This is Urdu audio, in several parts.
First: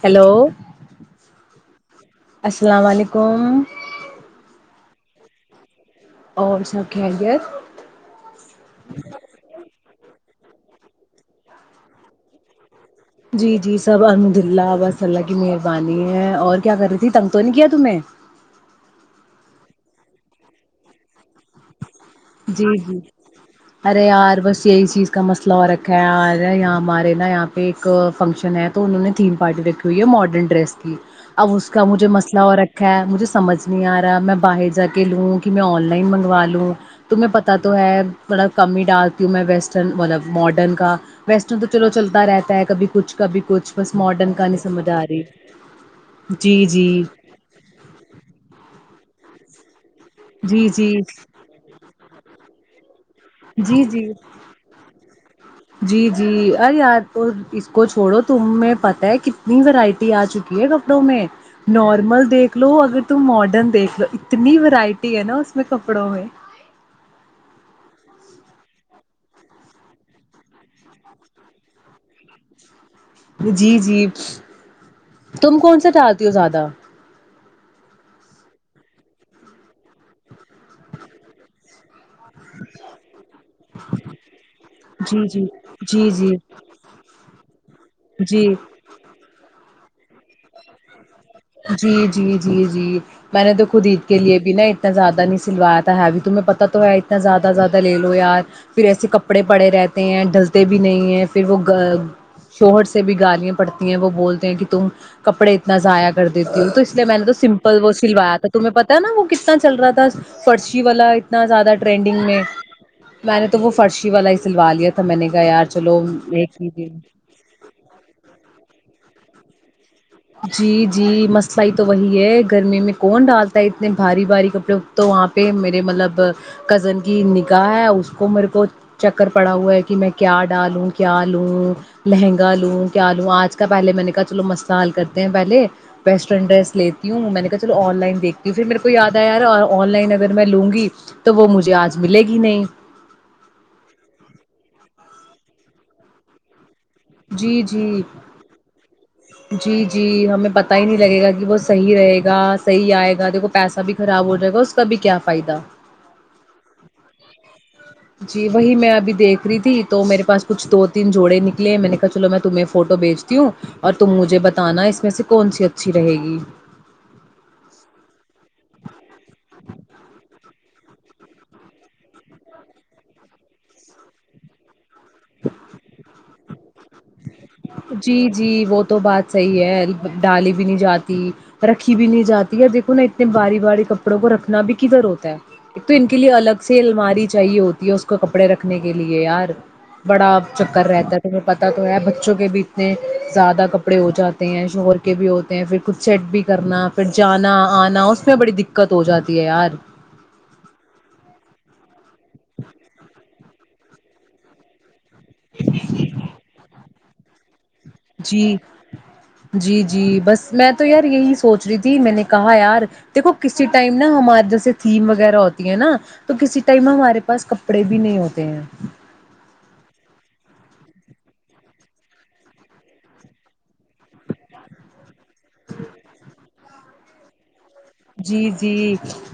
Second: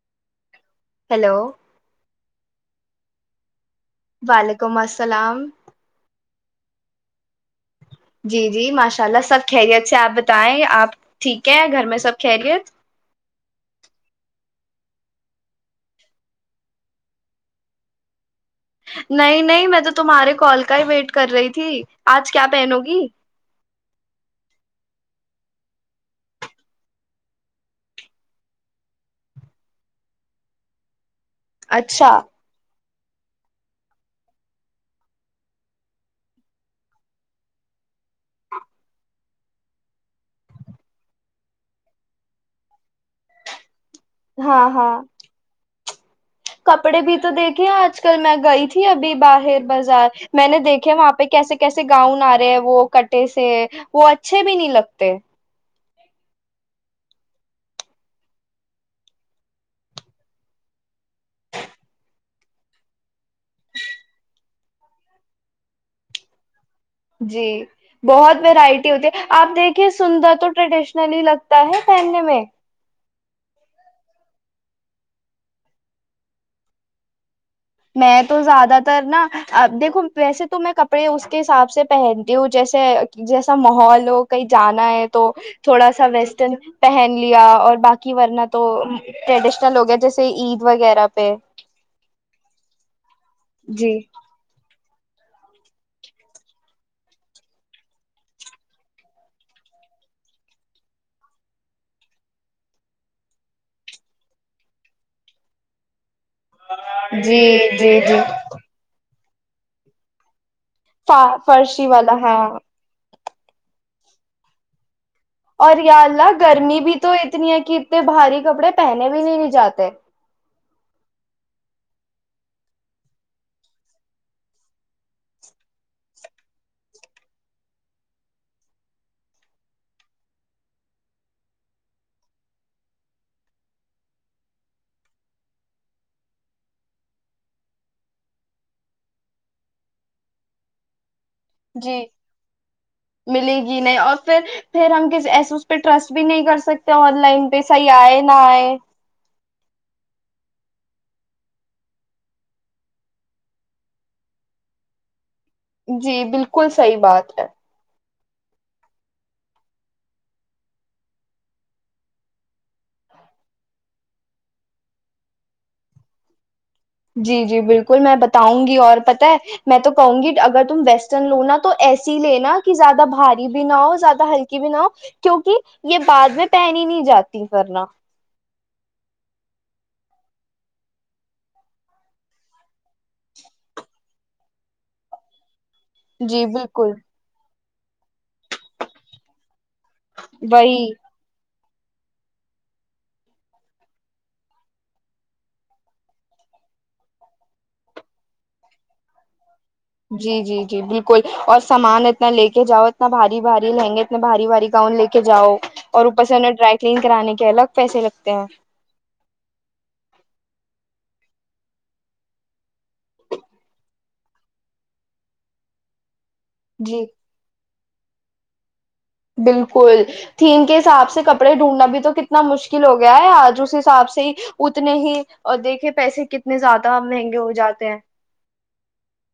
ہیلو ہیلو السلام علیکم وعلیکم السلام اور سب کیا لت جی جی ماشاء اللہ سب خیریت جے آپ بتائیں آپ ٹھیک ہے گھر میں سب کھیلیے جی جی سب الحمد للہا صلہ کی مہربانی ہے اور کیا کر رہی تھی تنگ تو نہیں کیا تمیں نہیں نہیں میں تو تمہارے کال کا ہی ویٹ کر رہی تھی آج کیا جی پہنو گی جی ارے یار بس یہی چیز کا مسئلہ اور رکھا ہے یہاں ہمارے نا یہاں پہ ایک فنکشن ہے تو انہوں نے تھیم پارٹی رکھی ہوئی ہے ماڈرن ڈریس کی اب اس کا مجھے اچھا مسئلہ اور مجھے سمجھ نہیں آ رہا ہے میں باہر جا کے لوں کہ میں آن لائن منگوا لوں تمہیں پتتا تو ہے تھوڑا کم ہی ڈالتی ہوں میں ویسٹرن مطلب ماڈرن کا ویسٹرن تو چلو چلتا رہتا ہے کبھی کچھ کبھی کچھ بس ماڈرن کا نہیں ہاں سمجھ ہاں آ رہی جی جی کپڑے بھی تو دیکھے آج کل میں گئی تھی ابھی باہر بازار میں نے جی جی دیکھے وہاں پہ کیسے کیسے گاؤں آ رہ وہ ک [unintelligible] سے جی وہ جی اچھے بھی نہیں لگتے جی جی ارے یار تو اس کو چھوڑو تمیں پتہ ہے کتنی ورائٹی آ چکی ہے کپڑوں میں نارمل دیکھ لو اگر تم ماڈرن دیکھ لو اتنی ورائٹی ہے نا اس میں کپڑوں میں جی بہت وورائٹی ہوتی ہے آپ دیکھیے سندر تو ٹریڈیشنل ہی لگتا ہے پہننے میں جی جی تم کون سا ڈالتی ہو زیادہ میں تو زیادہ تر نا ا دیکھو ویسے تو میں کپڑے اس کے حساب سے پہنتی ہوں جیسے جیسا محول ہو کہیں جانا ہے تو جی جی تھوڑا سا جی جی ویسٹرن پہن لیا اور باقی ورنہ جی تو ٹریڈشن لگ ہیں جیسے عید وغیرہ پہ جی جی جی جی جی میں نے تو خود جی عید کے لیے بھی نا اتنا زیادہ نہیں سلوایا تھا ہےوی تمہیں پتتا تو ہے اتنا زیادہ زیادہ لے لو یار پھر ایسے کپڑے پڑے رہتے ہیں ڈلتے بھی نہیں ہے پھر وہ شوہر سے بھی گالیاں پڑتی ہیں وہ بولتے ہیں کہ تم کپڑے اتنا ضائع کر دیتی ہوں تو اس لیے میں نے تو جی سمپل وہ جی جی سلوا تھا تمہیں پتا ہےا وہ کتنا چل رہا تھا فرشی والا اتنا زیادہ فرشی والا ٹرینڈنگ ہاں میں میں نے تو وہ فرشی والا ہی سلوال لیا تھا میں نے کہا یار اور چلو یا اللہ ایک ہی گرمی بھی دن تو اتنی ہے کہ اتنے بھاری کپڑے پہن بھی نہیں نہیں جاتے [unintelligible] جی جی مسلا ہی تو وہی ہے گرمی میں کون ڈالتا ہے اتنے بھاری بھاری کپڑے تو وہاں پہ میرے مطلب کزن کی نگاہ ہے اس کو میرے کو چکر پڑا ہوا ہے کہ میں کیا ڈالوں کیا لوں لہنگا لوں کیا لوں آج کا پہلے میں نے کہا چلو مس سال کرتے ہیں پہلے ویسٹرن ڈریس لیتی ہوں میں نے کہا چلو آن لائن دیکھتی ہوں پھر میرے کو یاد آیا یار اور آن لائن اگر میں لوں گی تو وہ مجھے جی آج ملے گی نہیں ملے گی نہیں اور پھر پھر ہم ایسے اس پہ ٹسٹ بھی نہیں کر سکتے تو آن لائن پہ جی ص ہی جی ہے نہ ہے [unintelligible] پتتا ہی نہیں لگے گا کہ وہ صحی رہے گا صحی آئے گا دیکھ کو پیسہ بھی خراب ہو جائے گا اس کا بھی کیا فائدہ جی بالکل صحیح بات ہے جی وہی میں ابھی دیکھ رہی تھی تو میرے پاس کچھ دو تین جوڑے نکلے ہیں میں نے کہا چلو میں تمہیں فوٹو بھیجتی ہوں اور تم مجھے بتانا اس میں سے کون سی اچھی رہے گی جی جی بالکل میں بتاؤں گی اور پت ہے میں تو کہوں گی اگر تم ویسٹرن لوناا تو ایسی ہی لینا کہ زیادہ بھاری بھی نہ ہو زیادہ ہلکی بھی نہ ہو کیوںکہ یہ بعد میں پہن ہی نہیں جاتی ورنہ جی جی وہ تو بات صحیح ہے ڈالی بھی نہیں جاتی رکھی بھی نہیں جاتی دیکھو نا اتنے باری باری کپڑوں کو رکھنا بھی کدھر ہوتا ہے ایک تو ان کے لیے جی الگ سے بالکل الماری چاہیے ہوتی [unintelligible] کپڑے رکھنے کے لیے یار بڑا وہی چکر رہتا تو پتا تو ہے بچوں کے بھی اتنے زیادہ کپڑے ہو جاتے ہیں شوہر کے بھی ہوتے ہیں پھر کچھ سیٹ بھی کرنا پھر جانا آنا اس میں بڑی دقت ہو جاتی ہے یار جی جی جی بالکل اور سامان اتنا لے کے جاؤ اتنا بھاری بھاری لہنگے اتنے بھاری بھاری گؤن لے کے کے جاؤ اور اوپر سے انہیں ڈرائی کلین کرانے کے الگ پیسے لگتے جی ہیں جی جی بس میں تو یار یہی سوچ رہی تھی میں نے کہا یار دیکھو کسی ٹائم نا ہمار جیسے تھیم وغیرہ ہوتی ہے نا تو کسی ٹائم جی ہمارے پاس ک کپڑے بھی نہیں ہوتے ہیں بالکل تھیم کے حساب سے کپڑے ڈھونڈنا بھی تو کتنا مشکل ہو گیا ہے آج اس حساب سے ہی اتنے ہی اور دیکھے پیسے کتنے زیادہ مہنگے ہو جات جی جی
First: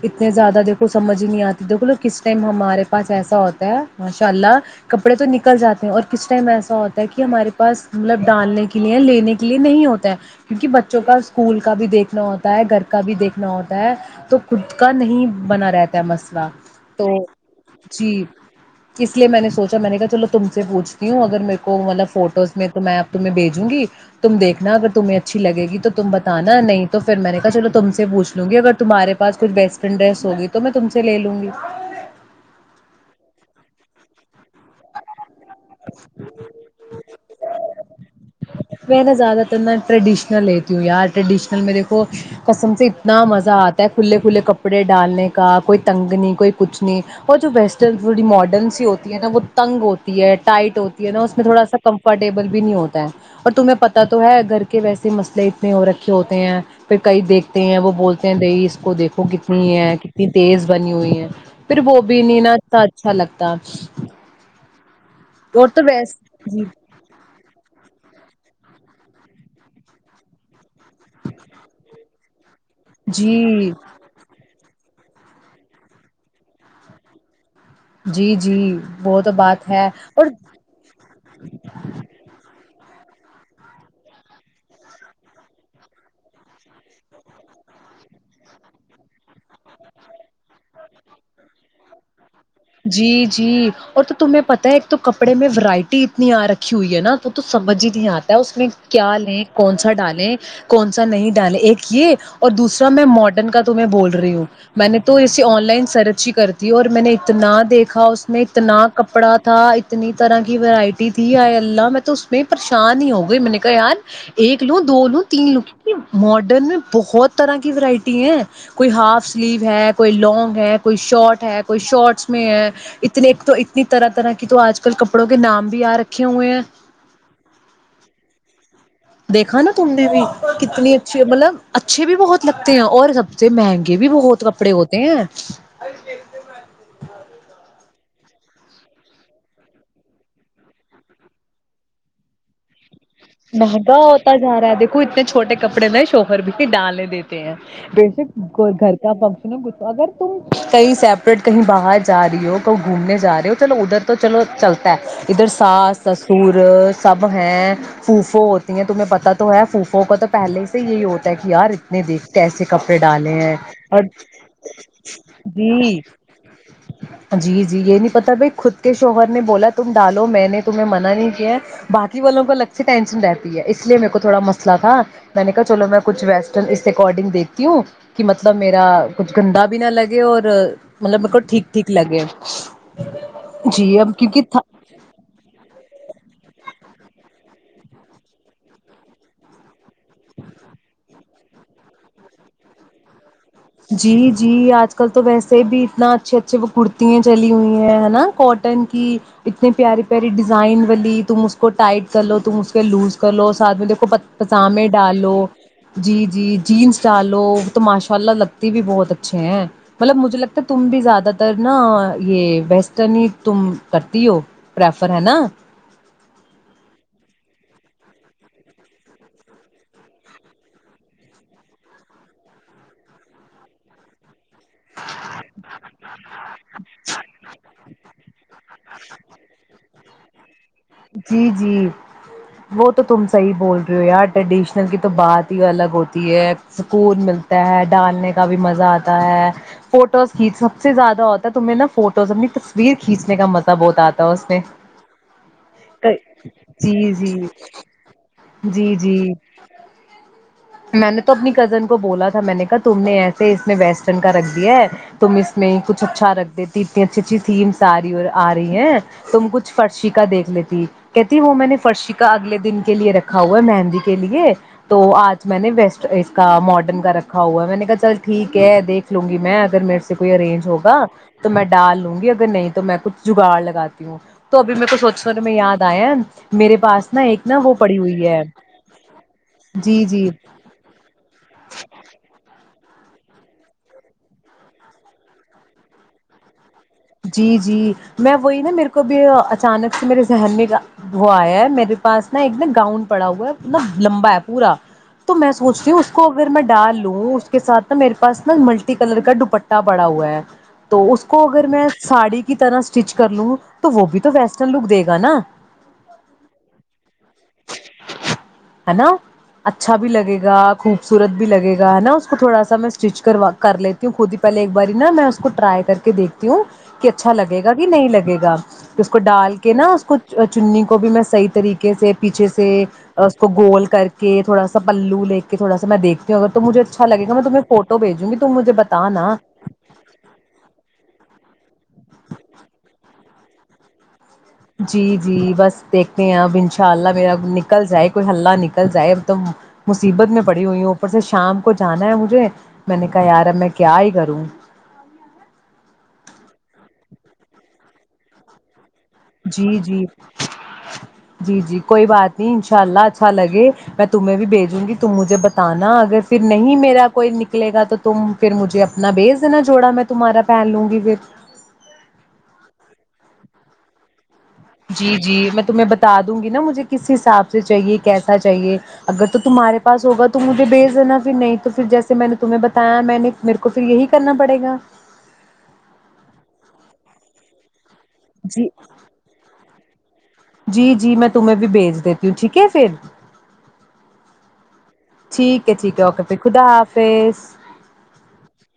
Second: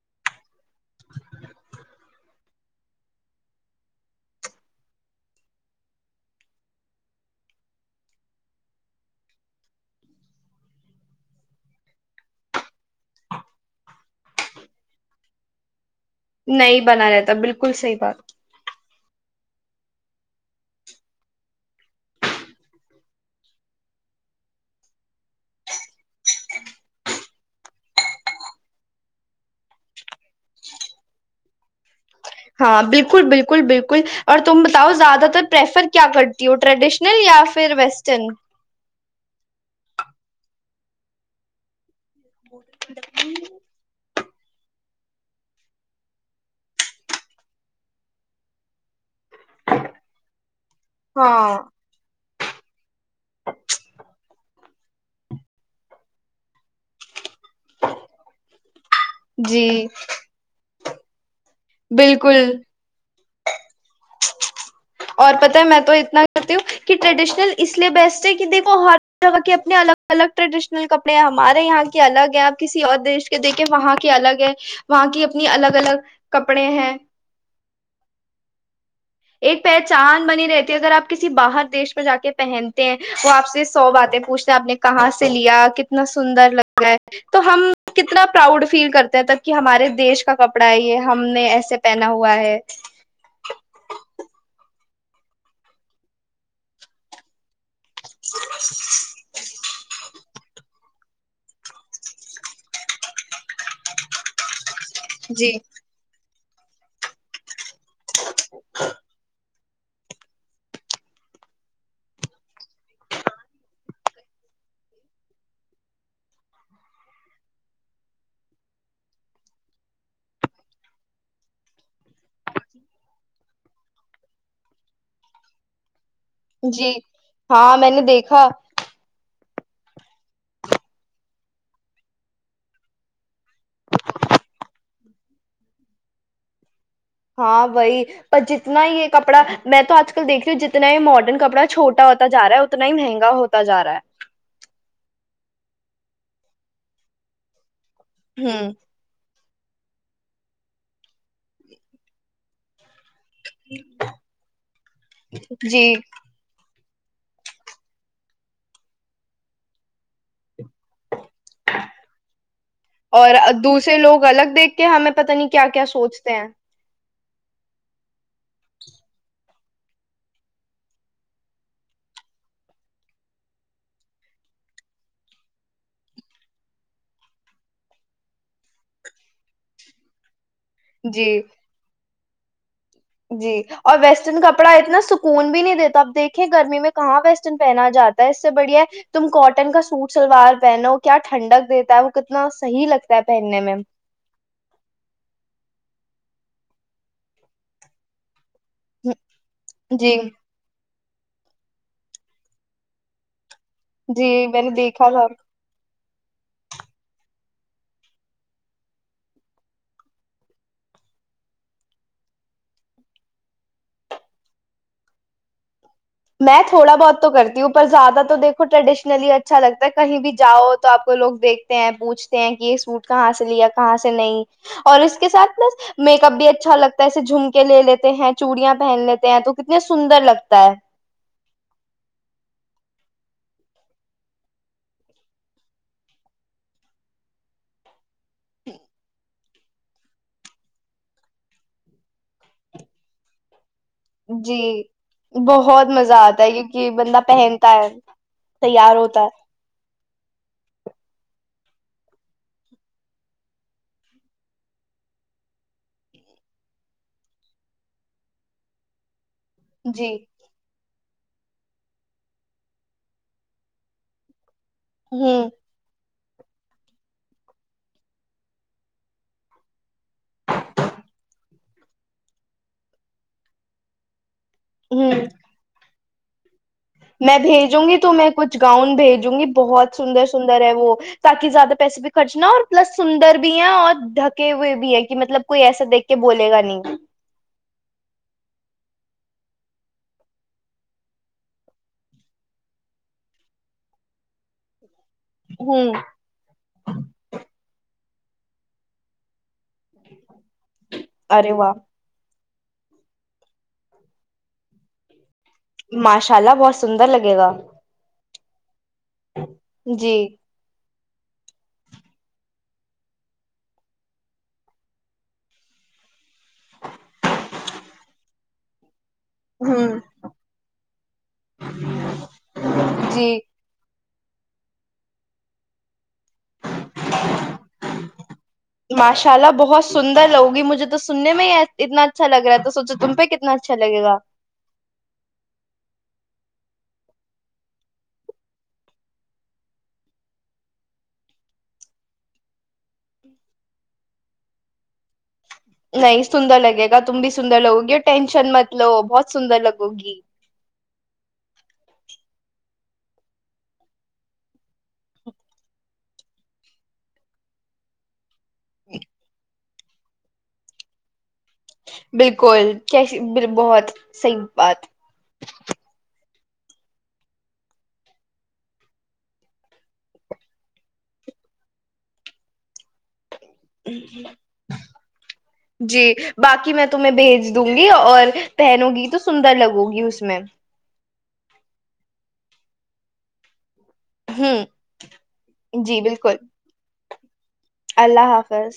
اتنے زیادہ دیکھو سمجھ ہی نہیں آتی دیکھو کس ٹائم ہمارے پاس ایسا ہوتا ہے ماشاء اللہ کپڑے تو نکل جاتے ہیں اور کس ٹائم ایسا ہوتا ہے کہ ہمارے پاس مطلب ڈالنے کے لیے لینے کے لیے نہیں ہوتا ہے کیونکہ بچوں کا اسکول کا بھی دیکھنا ہوتا ہے گھر کا بھی دیکھ ہوتا ہے تو خود کا نہیں بنا رہتا ہے مسئلہ نہیں تو بنا رہتا بالکل صحیح بات جی اس لیے میں نے سوچا میں نے کہا چلو تم سے پوچتی ہوں اگر میرے کو مطلب فوٹوز میں تو میں اب تمہیں بھیجوں گی تم دیکھنا اگر تمہیں اچھی لگ گی تو تم بتانا نہیں تو پھر میں نے کہا چلو تم سے پوچھ لوں گی اگر تمہارے پاس کچھ بیسٹرن ڈریس ہوگی تو میں تم سے لوں گی ہاں بالکل بالکل بالکل اور تم بتاؤ زیادہ تر پریفر کیا کرتی ہو ٹریڈیشنل یا پھر پھر ویسٹرن میں نا زیادہ تر ن ریڈشنل لیتی ہوں یار ٹریڈشنل میںیک کسم سے اتنا مزہ آتا ہے کھے کھلے کپڑے ڈالنے کا کوئی تنگ نہیں کوئی کچھ نہیں اور جو ویسٹرن تھی ماڈرن سی ہوتی ہے نا وہ تنگ ہوتی ہے ٹائٹ ہوتی ہے نا اس میں ہاں تھوڑا سا کمفرٹ ٹیبل بھی نہیں ہوتا ہے اور تمہیں پتہ تو ہے گھر کے ویسے مسلے اتنے ہو رکھے ہوتے ہیں پھر کئی دیکھتے ہیں وہ بولتے دئی اس کو دیکھو کتنی جی ہے کتنی تیز بنی ہوئی ہیں پھر وہ بھی نہیں بالکل نا ا اچھا لگتا اور پت ہے میں تو اتنا کرتی ہوں کہ ٹریڈیشنل اس لیے بیسٹ ہے کہ دیکھ وہ ہر جگہ کے اپنے الگ الگ ٹریڈیشنل کپڑے ہیں ہمارے یہاں کے الگ ہیں آپ کسی اور دیش کے دیکھیں جی وہاں کے الگ ہے وہاں کی اپنی الگ الگ کپڑے ہیں جی جی وہ تو ایک بات پہ ہے اور چاند بنی رہتی ہے اگر آپ کسی باہر دیش میں جا کے پہن وہ آپ سے سو باتیں پوچھتے ہیں آپ نے کہاں سے لیا کتنا سندر لگا ہے تو ہم کتنا پراؤڈ فیل کرتے ہیں تب کہ ہمارے دیش کا کپڑا ہے یہ ہم نے ایسے پہنا ہو [unintelligible] جی جی اور تو تمہیں پتا ہے ایک تو کپڑے میں ورائٹی اتنی آ رکھی ہوئی ہے نا تو سمجھ ہی آتا ہے اس میں کیا لیں کون سا ڈالیں کون سا [unintelligible] ا نہیں ڈ ایک یہ اور دوسرا میں ماڈرن کا تمہ بول رہی ہوں میں نے تو ایے جی آن لائن سرچ ہی کر تھی اور میں نے اتنا دیکھا اس نے اتنا کپڑا تھا اتنی طرح کی ورائٹی تھی آئی اللہ میں تو اس میں پریشان ہی ہو گئی میں نے کہا یار ایک لوں دو لوں تین لوں ماڈرن میں بہت طرح کی ورائٹی ہے کوئی ہاف سلیو ہے کوئی لانگ ہے کوئی شارٹ ہے کوئی شارٹ ہے اتنے تو اتنی طرح طرح کی تو آج کل کپڑوں کے نام بھی آ رے جی ہاں میں نے دیکھا دیکھا نا تم نے بھی کتنی اچھی مطلب اچھے بھی بہت لگتے ہیں اور سب سے مہنگے بھی بہت کپڑے ہوتے ہیں ہاں وہی پر جتنا ہی یہ کپڑا میں تو آج کل دیکھ رہی ہوں جتنا ماڈرن کپڑا چھوٹا ہوتا جا رہا ہے اتنا ہی مہنگا ہوتا جا رہا مہنگا ہوتا جا رہا ہے دیکھو اتنے چھوٹے کپڑے میں شوہر بھی کے ڈالے دیتے ہیں ہے بشک ہوں گھر کا اگر تم کہیں سیپریٹ کہیں باہر جا رہی ہو کہ گھومنے جا رہے ہو چلو ادھر تو چلو چلتا ہے ادھر جی ساس س سور سب ہیں پوفو ہوتی ہیں تمہیں پتا تو ہے پوفو کا تو پہلے یہی ہوتا ہے کہ یار اتنے دیکھتے ایسے کپڑے ڈالے اور ہیں دوسرے اور لوگ الگ دیکھ کے ہمیں پتہ نہیں کیا جی کیا سوچتے ہیں جی جی یہ نہیں پتا بھائی خود کے شوہر نے بولا تم ڈالو میں نے تمہیں منع نہیں کیا ہے باقی والوں کا لگتا سی ٹینسن رہتی ہے اس لیے میرے کو تھوڑا مسئلہ تھا میں نے کہا چلو میں کچھ ویسٹرن اس اکارڈنگ دیکھتی ہوں کہ مطلب میرا کچھ گندا بھی نہ لگے اور مطلب میرے کو جی ٹھیک ٹھیک لگے ا جی اور ویسٹرن کپڑا اتنا سکون بھی نہیں دیتا اب دیکھ گرمی میں کہاں ویسٹرن پہنا جا ہے اس سے بڑھیا تم کوٹن کا سوٹ سلوار پہنو ہو کیا ٹھنڈک دیتا ہے وہ کتنا صحیح لگتا ہے پہننے میں جی جی آج کل تو ویسے بھی اتنا اا اچھے اچھے وہ کرتیاں چلی ہوئی ہیں ناٹ ٹن کی اتنی پیاری جی پیاری ڈیزائن والی تم اس کو ٹائٹ کر لو تم اس کے لوز کر لو اس ساتھ میں دیکھو جی میں نے پجامے دیکھا تھا ڈالو جی جی جینس ڈالو وہ تو ماشاء اللہ لگتا بھی بہت اچھے ہیں مطلب مجھے لگتا ہے تم بھی زیادہ تر نا یہ ویسٹرن ہی تم کرتی ہو پرریفر ہے نا میں تھوڑا بہت تو کرتی ہوں پر زیادہ تو دیکھو ٹریڈیشنلی اچھا لگتا ہے کہیں بھی جاؤ تو آپ کو لوگ دیکھتے ہیں پوچھتے ہیں کہ یہ سوٹ کہاں سے لیا کہاں سے نہیں اور اس کے ساتھ نا میک اپ بھی اچھا لگتا ہے ایے جھوم کے لے لیتے تو ح [unintelligible] چوڑیاں پہن لیتے ہیں تو کتنے سندر لگتا ہے جی جی وہ تو تم صحیح بول رہے ہو یار ٹریڈیشنل کی تو بات ہی الگ ہوتی ہے سکون ملتا ہے ڈالنے کا بھی مزہ آتا ہے فوٹوز کھین سب سے زیادہ ہوتا تمہیں نا فوٹوز اپنی تصویر کھینچنے کا مزہ بہت آتا ہے اس جی میں بہت بت مزہ آتا ہے کیونکہ جی بندہ جی پہنتا ہے جی تیار جی ہوتا [inaudible] میں نے تو اپنی کزن کو بولا تھا میں نے کہا تم نے ایسے اس میں ویسٹرن کا رکھ دیا ہے تم اس میں کچھ اچھا رکھ دیتی اتنی اچھی اچھی تھیمس آ رہی اور آ رہی ہیں [unintelligible] تم کچھ ہے فرش جی کاا دیکھ لیتی [unintelligible] کہتی وہ میں نے فرشی کا اگلے دن کے لیے رکھا ہوا ہے مہندی کے لیے [unintelligible] تو ہ آج [inaudible] اس کا ماڈرن کا رکھا ہوا ہے میں نے کہا چل ٹھیک ہے دیکھ لوں گی میں اگر میرے سے کوئی ارینج ہوگا تو میں ڈال لوں گی اگر نہیں تو میں کچھ جگاڑ لگاتی ہوں [unintelligible] تو ابھی م کو ہ سوچ سنے میں یاد آیا ہے نا [unintelligible] ج [inaudible] پاس میں بھیجوں گی تو میں کچھ گاؤن بھیجوں گی بہت جی سندر جی سندر [unintelligible] انر ہے وہ تاکہ زیادہ پیسے بھی خرچنا اور [unintelligible] مطلب سندر بھی ہیں اور ڈھکے ہوئے بھی ہیں کہ مطلب کوئی ایسا دیکھ کے بولے گا نہیں جی جی میں وہی نا میرے کو اچانک سے میرے ذہن میں وہ آیا ہے میرے پاس نا ایک نا گاؤن پڑا ہوا ہے مطلب لمبا ہے پورا [unintelligible] تو میں سوچتی ہوں اس کو اگر میں ڈال لوں اس کے سھ میرے پسنل ملٹی کلر کا دپٹہ [unintelligible] پڑا ہوا ہے تو اس کو ارے اگر واہ میں [unintelligible] ساڑی کی طرح اسٹچ کر لوں تو وہ بھی تو ویسٹرن لک دے گا نا [unintelligible] ماشاء اللہ بہت سندر لگے گا [unintelligible] ہے نا اچھا بھی جی لگے گا [unintelligible] خوبصورت بھی لگے گا ہے نا اس کو تھوڑا سا میں اسٹچ کروا کر لیتی ہوں خود ہی پہلے ایک باری نا میں اس کو ٹرائی کر کے دیکھتی ہوں [unintelligible] کہ اچھا لگے گا کہ نہیں لگے گا [unintelligible] اس کو ڈال کے نا ہوں اس کو چنی کو بھی میں صحیح طریقے سے پیچھے سے اس جی کو گول کر کے [unintelligible] کہ تھوڑا سا پلو لے کے تھوڑا سا میں دھتی [inaudible] اگر مجھے اچھا لگے گا میں تمہیں فوٹو بھیجوں گی تم مجھے بت نا ماشاء [inaudible] اللہ بہت سندر لگوگی مجھے تو سننے میں ہی اتنا اچھا لگ رہا تو سوچو تم پہ کتنا اچھا لگے [inaudible] جی جی بس دیکھتے ہیں اب ان شاء اللہ میرا نکل جائے کوئی ہلہ نکل جائے اب تو مصیبت میں پڑی ہوئی ہوں اوپر سے شام کو جانا ہے مجھے میں نے کہا یار اب میں کیا ہی کروں [inaudible] نہیں سندر لگے گا تم بھی سندر لگو گی اور ٹینشن مت [inaudible] لو بہت سندر جی لگو جی گی [inaudible] جی جی کوئی بات نہیں ان شاء اللہ اچھا لگے میں تمہیں بھیجوں گی تم مجھے بتانا اگر پھر نہیں میرا کوئی نکلے گا تو تم [inaudible] پھر مجھے اپنا بیج دینا [inaudible] چوڑا میں تمہارا پہن لوں گی پھر [inaudible] بالکل کیسی بہت صحی [inaudible] جی جی میں تمہیں بتا [inaudible] گی نا مجھے کس حساب سے چاہیے کیسا چاہیے اگر تو تمہارے پاس ہوگا تو مجھے بھیج دینا پھر نہیں توھر جیس میں نے تمہیں بتایا میں نے میرے کو پھر یہی کرنا پڑے گا جی باقی میں تمہیں بھیج [inaudible] اور جی پہنو گی تو سندر لگو گی اس میں تہ میں بھیج دیتی ہوں ٹھیک ہے پھر ہ ٹھیک ہے ٹھیک جی ہے اوکے بالکل پھر خدا حافظ فیس اللہ حافظ